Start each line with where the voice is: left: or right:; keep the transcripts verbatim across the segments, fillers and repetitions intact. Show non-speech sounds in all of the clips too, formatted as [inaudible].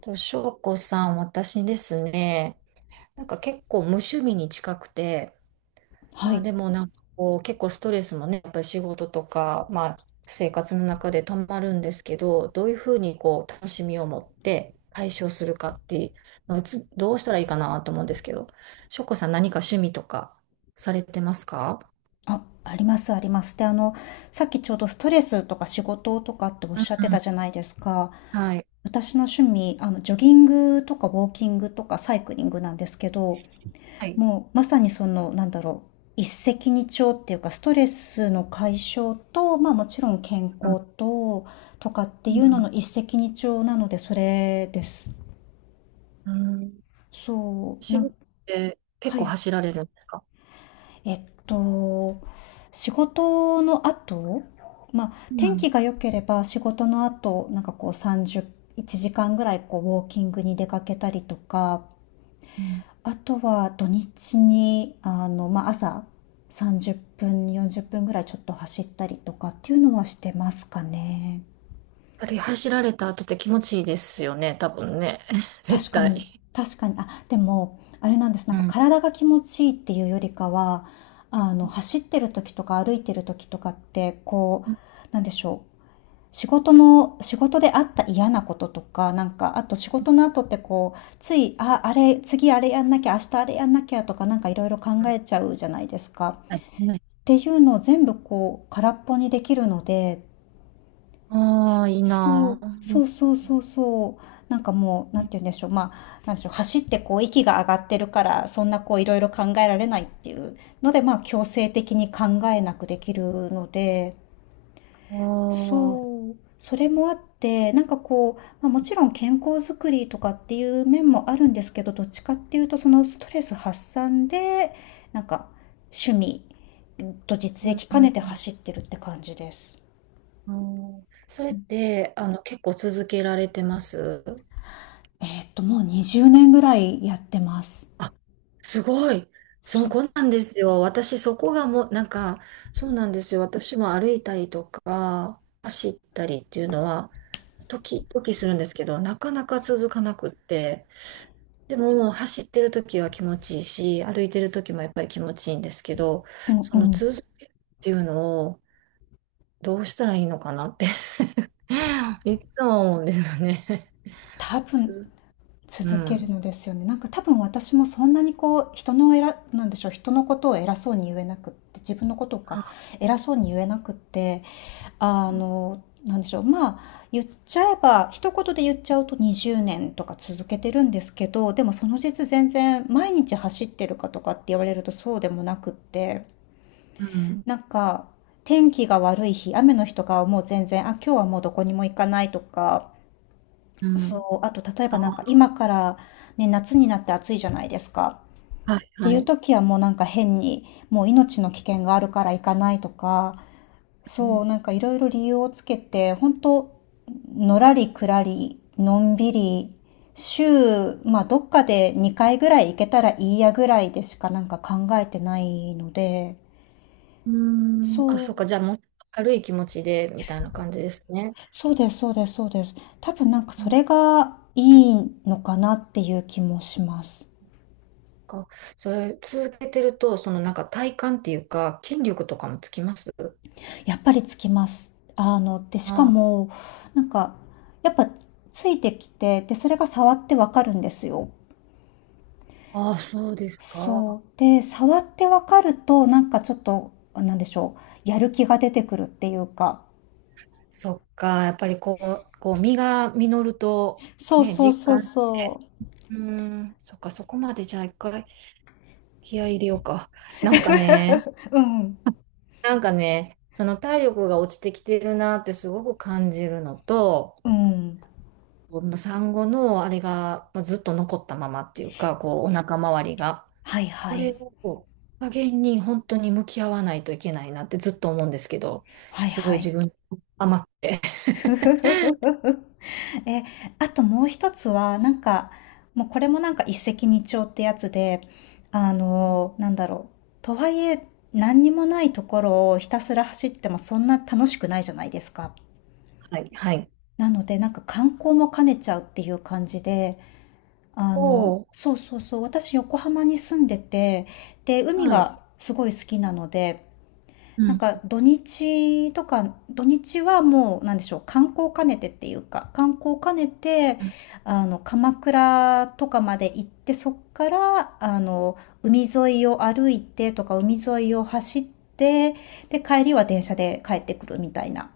right: と、翔子さん、私ですね、なんか結構無趣味に近くて、
left: は
right: まあ
left: い。
right: でもなんかこう結構ストレスもね、やっぱり仕事とか、まあ生活の中で溜まるんですけど、どういうふうにこう楽しみを持って解消するかっていうのをつどうしたらいいかなと思うんですけど、翔子さん何か趣味とかされてますか？
left: あ、ありますあります。で、あの、さっきちょうどストレスとか仕事とかっておっ
right: うん
left: しゃってた
right: う
left: じゃないですか。
right: ん、はい。
left: 私の趣味、あの、ジョギングとかウォーキングとかサイクリングなんですけど、
right: はい。
left: もうまさにその、なんだろう、一石二鳥っていうか、ストレスの解消と、まあもちろん健
right: うん
left: 康と、とかって
right: う
left: いうの
right: ん
left: の一石二鳥なので、それです。
right: うん。
left: そう、な
right: 仕事っ
left: ん
right: て結
left: は
right: 構
left: い。
right: 走られるんですか？
left: えっと、仕事の後、まあ、
right: う
left: 天
right: ん、
left: 気が良ければ仕事の後、なんかこうさんじゅう、いちじかんぐらいこうウォーキングに出かけたりとか、
right: うん。
left: あとは土日に、あの、まあ、朝さんじゅっぷん、よんじゅっぷんぐらいちょっと走ったりとかっていうのはしてますかね。
right: あれ走られた後って気持ちいいですよね、多分ね。[laughs] 絶
left: 確かに、
right: 対。
left: 確かに、あ、でも、あれなんです。なん
right: う
left: か
right: ん。
left: 体が気持ちいいっていうよりかは、あの、走ってる時とか歩いてる時とかって、こう、なんでしょう。仕事の、仕事であった嫌なこととか、なんか、あと仕事の後ってこう、つい、あ、あれ、次あれやんなきゃ、明日あれやんなきゃとか、なんかいろいろ考えちゃうじゃないですか。
right: はい。
left: っていうのを全部こう、空っぽにできるので、
right: ああー、いい
left: そう、
right: な。
left: そ
right: う、
left: うそうそうそう。なんかもう、なんて言うんでしょう。まあ、なんでしょう。走ってこう、息が上がってるから、そんなこう、いろいろ考えられないっていうので、まあ、強制的に考えなくできるので、
right: ああー、
left: そう、それもあって、なんかこう、まあ、もちろん健康づくりとかっていう面もあるんですけど、どっちかっていうと、そのストレス発散で、なんか趣味と実
right: うん
left: 益
right: う
left: 兼ねて
right: ん
left: 走ってるって感じです。
right: うんうん、それって、あの、結構続けられてます？
left: えーっと、もうにじゅうねんぐらいやってます。
right: あ、すごい。そ
left: そ
right: う、
left: う、
right: こんなんですよ。私、そこがもう、なんか、そうなんですよ。私も歩いたりとか、走ったりっていうのは、時々するんですけど、なかなか続かなくって、でももう走ってる時は気持ちいいし、歩いてる時もやっぱり気持ちいいんですけど、
left: うん
right: そ
left: う
right: の
left: ん。
right: 続けるっていうのをどうしたらいいのかなって [laughs] いつも思うんですよね。
left: 多
right: つ
left: 分、
right: づう
left: 続ける
right: ん。
left: のですよね。なんか多分私もそんなにこう人の偉なんでしょう人のことを偉そうに言えなくって自分のことか
right: あ、
left: 偉そうに言えなくってあのなんでしょうまあ言っちゃえば一言で言っちゃうとにじゅうねんとか続けてるんですけどでもその実全然毎日走ってるかとかって言われるとそうでもなくって
right: うん。
left: なんか天気が悪い日雨の日とかはもう全然あ今日はもうどこにも行かないとか
right: うん。
left: そう、あと例え
right: あ、
left: ばなんか今からね、夏になって暑いじゃないですか。
right: はい、
left: って
right: は
left: いう
right: い。
left: 時はもうなんか変に、もう命の危険があるから行かないとか、
right: う
left: そ
right: ん。
left: う、なんかいろいろ理由をつけて、本当のらりくらり、のんびり、週、まあどっかでにかいぐらい行けたらいいやぐらいでしかなんか考えてないので、
right: うーん、あ、
left: そう、
right: そうか。じゃあもう軽い気持ちでみたいな感じですね。
left: そうです、そうです、そうです。多分なんか
right: う
left: そ
right: ん
left: れがいいのかなっていう気もします。
right: か、それ続けてると、そのなんか体幹っていうか、筋力とかもつきます？
left: やっぱりつきます。あの、で、しか
right: あ
left: も、なんか、やっぱついてきて、で、それが触ってわかるんですよ。
right: あ、そうです
left: そ
right: か。
left: う。で、触ってわかると、なんかちょっと、なんでしょう、やる気が出てくるっていうか。
right: そっか、やっぱりこう、こう実が実ると、
left: そう
right: ね、
left: そう
right: 実
left: そう
right: 感し
left: そ
right: て、うーん、そっか、そこまでじゃあ一回気合い入れようか。[laughs] なんかね、
left: う。うん。
right: なんかね、その体力が落ちてきてるなってすごく感じるのと、
left: うん。
right: この産後のあれがまあずっと残ったままっていうか、こう、お腹周りが、
left: はい
right: こ
left: は
right: れ
left: い。
right: を加減に本当に向き合わないといけないなってずっと思うんですけど、
left: はい
right: すごい
left: はい。
right: 自分甘くて。
left: [laughs] え、あともう一つは、なんか、もうこれもなんか一石二鳥ってやつで、あの、
right: [laughs]
left: なんだろう。とはいえ、何にもないところをひたすら走ってもそんな楽しくないじゃないですか。
right: はい、はい。
left: なので、なんか観光も兼ねちゃうっていう感じで、あ
right: お
left: の、
right: お、
left: そうそうそう、私横浜に住んでて、で、海
right: はい。
left: がすごい好きなので、
right: う
left: なん
right: ん。
left: か土日とか、土日はもう、なんでしょう、観光兼ねてっていうか、観光兼ねて、
right: うん、
left: あの、鎌倉とかまで行って、そっから、あの、海沿いを歩いてとか、海沿いを走って、で、帰りは電車で帰ってくるみたいな。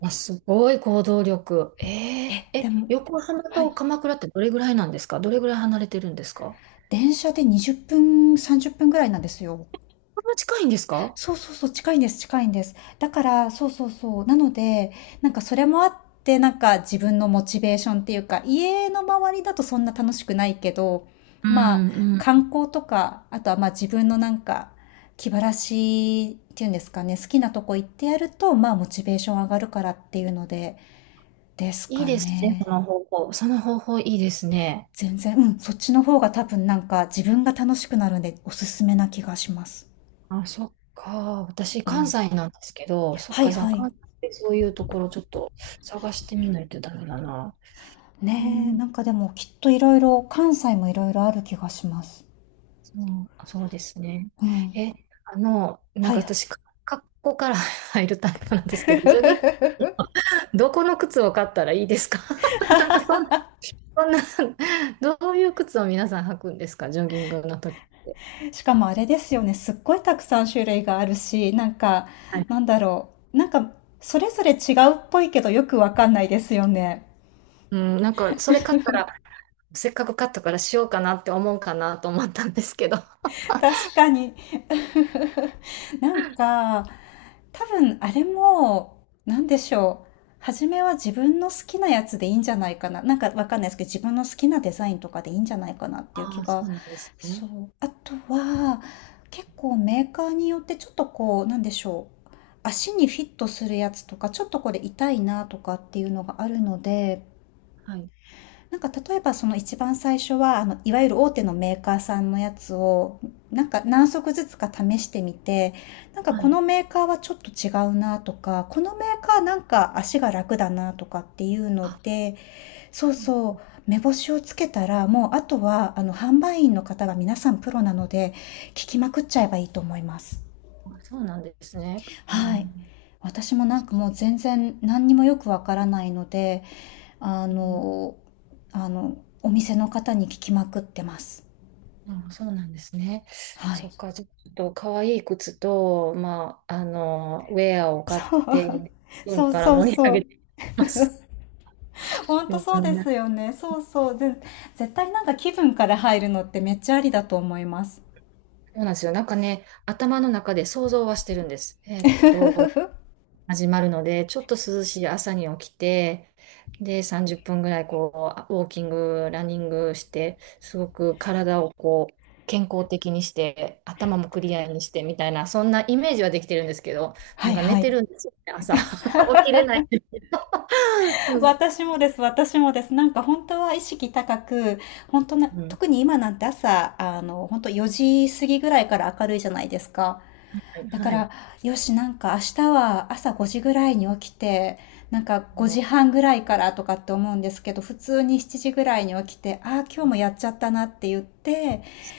right: あ、すごい行動力。え、え
left: え、
right: え、
left: でも、
right: 横浜
left: は
right: と
left: い。
right: 鎌倉ってどれぐらいなんですか？どれぐらい離れてるんですか？
left: 電車でにじゅっぷん、さんじゅっぷんぐらいなんですよ。
right: こんな近いんですか？
left: そうそうそう、近いんです、近いんです。だから、そうそうそう。なので、なんかそれもあって、なんか自分のモチベーションっていうか、家の周りだとそんな楽しくないけど、
right: う
left: まあ、
right: んうん。
left: 観光とか、あとはまあ自分のなんか、気晴らしっていうんですかね、好きなとこ行ってやると、まあモチベーション上がるからっていうので、です
right: いい
left: か
right: ですね、そ
left: ね。
right: の方法。その方法いいですね。
left: 全然、うん、そっちの方が多分なんか自分が楽しくなるんでおすすめな気がします。
right: あ、そっか。私、
left: う
right: 関
left: ん。
right: 西なんですけど、そっ
left: はい
right: か、じゃあ
left: はい。
right: 関西でそういうところちょっと探してみないとダメだな。う
left: ねえ、
right: ん、
left: なんかでもきっといろいろ、関西もいろいろある気がします。
right: そう、あ、そうですね。
left: うん。
right: え、あの、なん
left: はい
right: か
left: は
right: 私、か格好から [laughs] 入るタイプなんですけど、ジョギンどこの靴を買ったらいいですか？ [laughs] なんかそんな、そんな、どういう靴を皆さん履くんですか、ジョギングの時って。
left: い。しかもあれですよね、すっごいたくさん種類があるし、なんか、
right: はい。
left: なんだろう、なんか、それぞれ違うっぽいけどよくわかんないですよね。
right: うん、なんか、それ買ったら、せっかく買ったからしようかなって思うかなと思ったんですけど。[laughs] あ
left: [laughs] 確かに。[laughs] なんか、多分あれも、なんでしょう。初めは自分の好きなやつでいいんじゃないかな。なんかわかんないですけど、自分の好きなデザインとかでいいんじゃないかなっていう気
right: あ、
left: が。
right: そうなんですね。
left: そう。あとは、結構メーカーによってちょっとこう、なんでしょう。足にフィットするやつとか、ちょっとこれ痛いなとかっていうのがあるので、
right: はい。
left: なんか例えばその一番最初は、あの、いわゆる大手のメーカーさんのやつを、なんか何足ずつか試してみて、なんか
right: は
left: こ
right: い。
left: のメーカーはちょっと違うなとか、このメーカーなんか足が楽だなとかっていうの
right: あ、
left: で、そう
right: うんうん、
left: そう、目星をつけたら、もうあとは、あの、販売員の方が皆さんプロなので、聞きまくっちゃえばいいと思います。
right: あ、そうなんですね。う
left: はい。
right: ん。
left: 私もなんかもう全然何にもよくわからないので、あ
right: うん、
left: のあの、お店の方に聞きまくってます。
right: うん、そうなんですね。
left: は
right: そ
left: い。
right: っか、じゃあちょっと可愛い靴と、まあ、あの、ウェアを
left: [laughs]
right: 買っ
left: そう。
right: て、うん
left: そう
right: から
left: そう
right: 盛り上
left: そ
right: げ
left: う。
right: てます。
left: ほん
right: う
left: とそうで
right: ん、
left: すよね。そうそう。ぜ絶対なんか気分から入るのってめっちゃありだと思います。
right: そうなんですよ。なんかね、頭の中で想像はしてるんです。えーっと、始まるので、ちょっと涼しい朝に起きて、で、さんじゅっぷんぐらいこう、ウォーキング、ランニングして、すごく体をこう、健康的にして、頭もクリアにしてみたいな、そんなイメージはできてるんですけど、
left: は
right: なん
left: い
right: か寝
left: は
right: て
left: い。
right: るんですよね、朝。[laughs] 起きれない。うん。
left: 私もです、私もです。なんか本当は意識高く、本当な、
right: うん、
left: 特に今なんて朝、あの、本当よじ過ぎぐらいから明るいじゃないですか。
right: はい。
left: だか
right: はい。
left: ら、よし、なんか明日は朝ごじぐらいに起きて、なんか
right: そ
left: ごじはんぐらいからとかって思うんですけど、普通にしちじぐらいに起きて、ああ、今日
right: う
left: も
right: で
left: やっちゃったなって言って、
right: す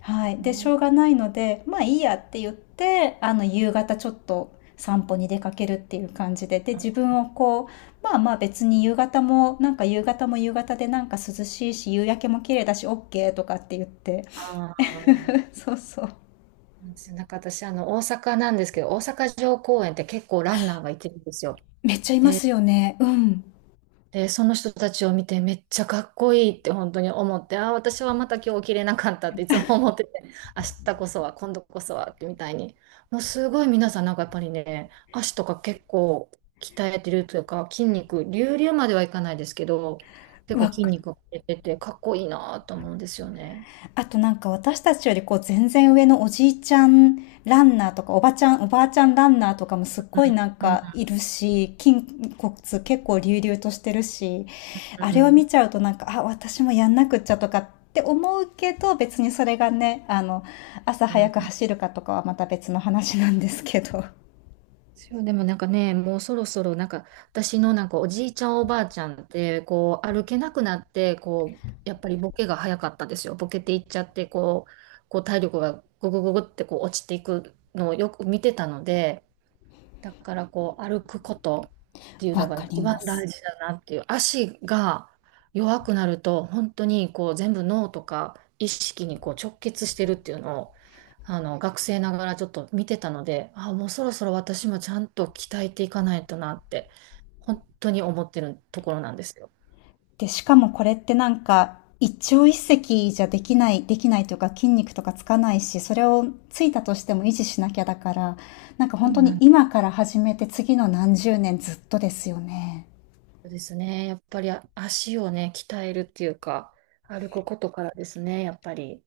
left: はい。で、し
right: ね。
left: ょうがないので、まあいいやって言って、あの、夕方ちょっと散歩に出かけるっていう感じで、で、自分をこう、まあまあ別に夕方も、なんか夕方も夕方でなんか涼しいし、夕焼けも綺麗だし、OK とかって言って。
right: ああ。
left: [laughs] そうそう。
right: なんですよ、なんか私、あの、大阪なんですけど、大阪城公園って結構ランナーがいてるんですよ。
left: めっちゃいま
right: で、
left: すよね。うん。
right: で、その人たちを見てめっちゃかっこいいって本当に思って、ああ、私はまた今日起きれなかったっていつも思ってて、[laughs] 明日こそは、今度こそはってみたいに。もうすごい皆さんなんかやっぱりね、足とか結構鍛えてるというか、筋肉、隆々まではいかないですけど、結構
left: わ
right: 筋
left: かる。
right: 肉が出てて、かっこいいなと思うんですよね。
left: あとなんか私たちよりこう全然上のおじいちゃんランナーとかおばちゃん、おばあちゃんランナーとかもすっごいなん
right: うん、
left: かいるし、筋骨結構隆々としてるし、
right: う
left: あ
right: ん、
left: れを
right: う
left: 見
right: ん。
left: ちゃうとなんか、あ、私もやんなくっちゃとかって思うけど、別にそれがね、あの、朝
right: う
left: 早く
right: ん、
left: 走るかとかはまた別の話なんですけど。
right: そう、でもなんかね、もうそろそろなんか私のなんかおじいちゃんおばあちゃんってこう歩けなくなってこうやっぱりボケが早かったですよ。ボケていっちゃってこう、こう体力がググググってこう落ちていくのをよく見てたので、だからこう歩くことって
left: [laughs]
right: いうの
left: わ
right: が
left: かり
right: 一番
left: ま
right: 大
left: す。
right: 事だなっていう、足が弱くなると本当にこう全部脳とか意識にこう直結してるっていうのをあの学生ながらちょっと見てたので、あ、もうそろそろ私もちゃんと鍛えていかないとなって本当に思ってるところなんですよ。
left: で、しかもこれってなんか、一朝一夕じゃできない、できないというか筋肉とかつかないし、それをついたとしても維持しなきゃだから、なんか
right: そう
left: 本当
right: な
left: に
right: ん
left: 今から始めて次の何十年ずっとですよね。
right: ですね。やっぱり足をね鍛えるっていうか歩くことからですね、やっぱり。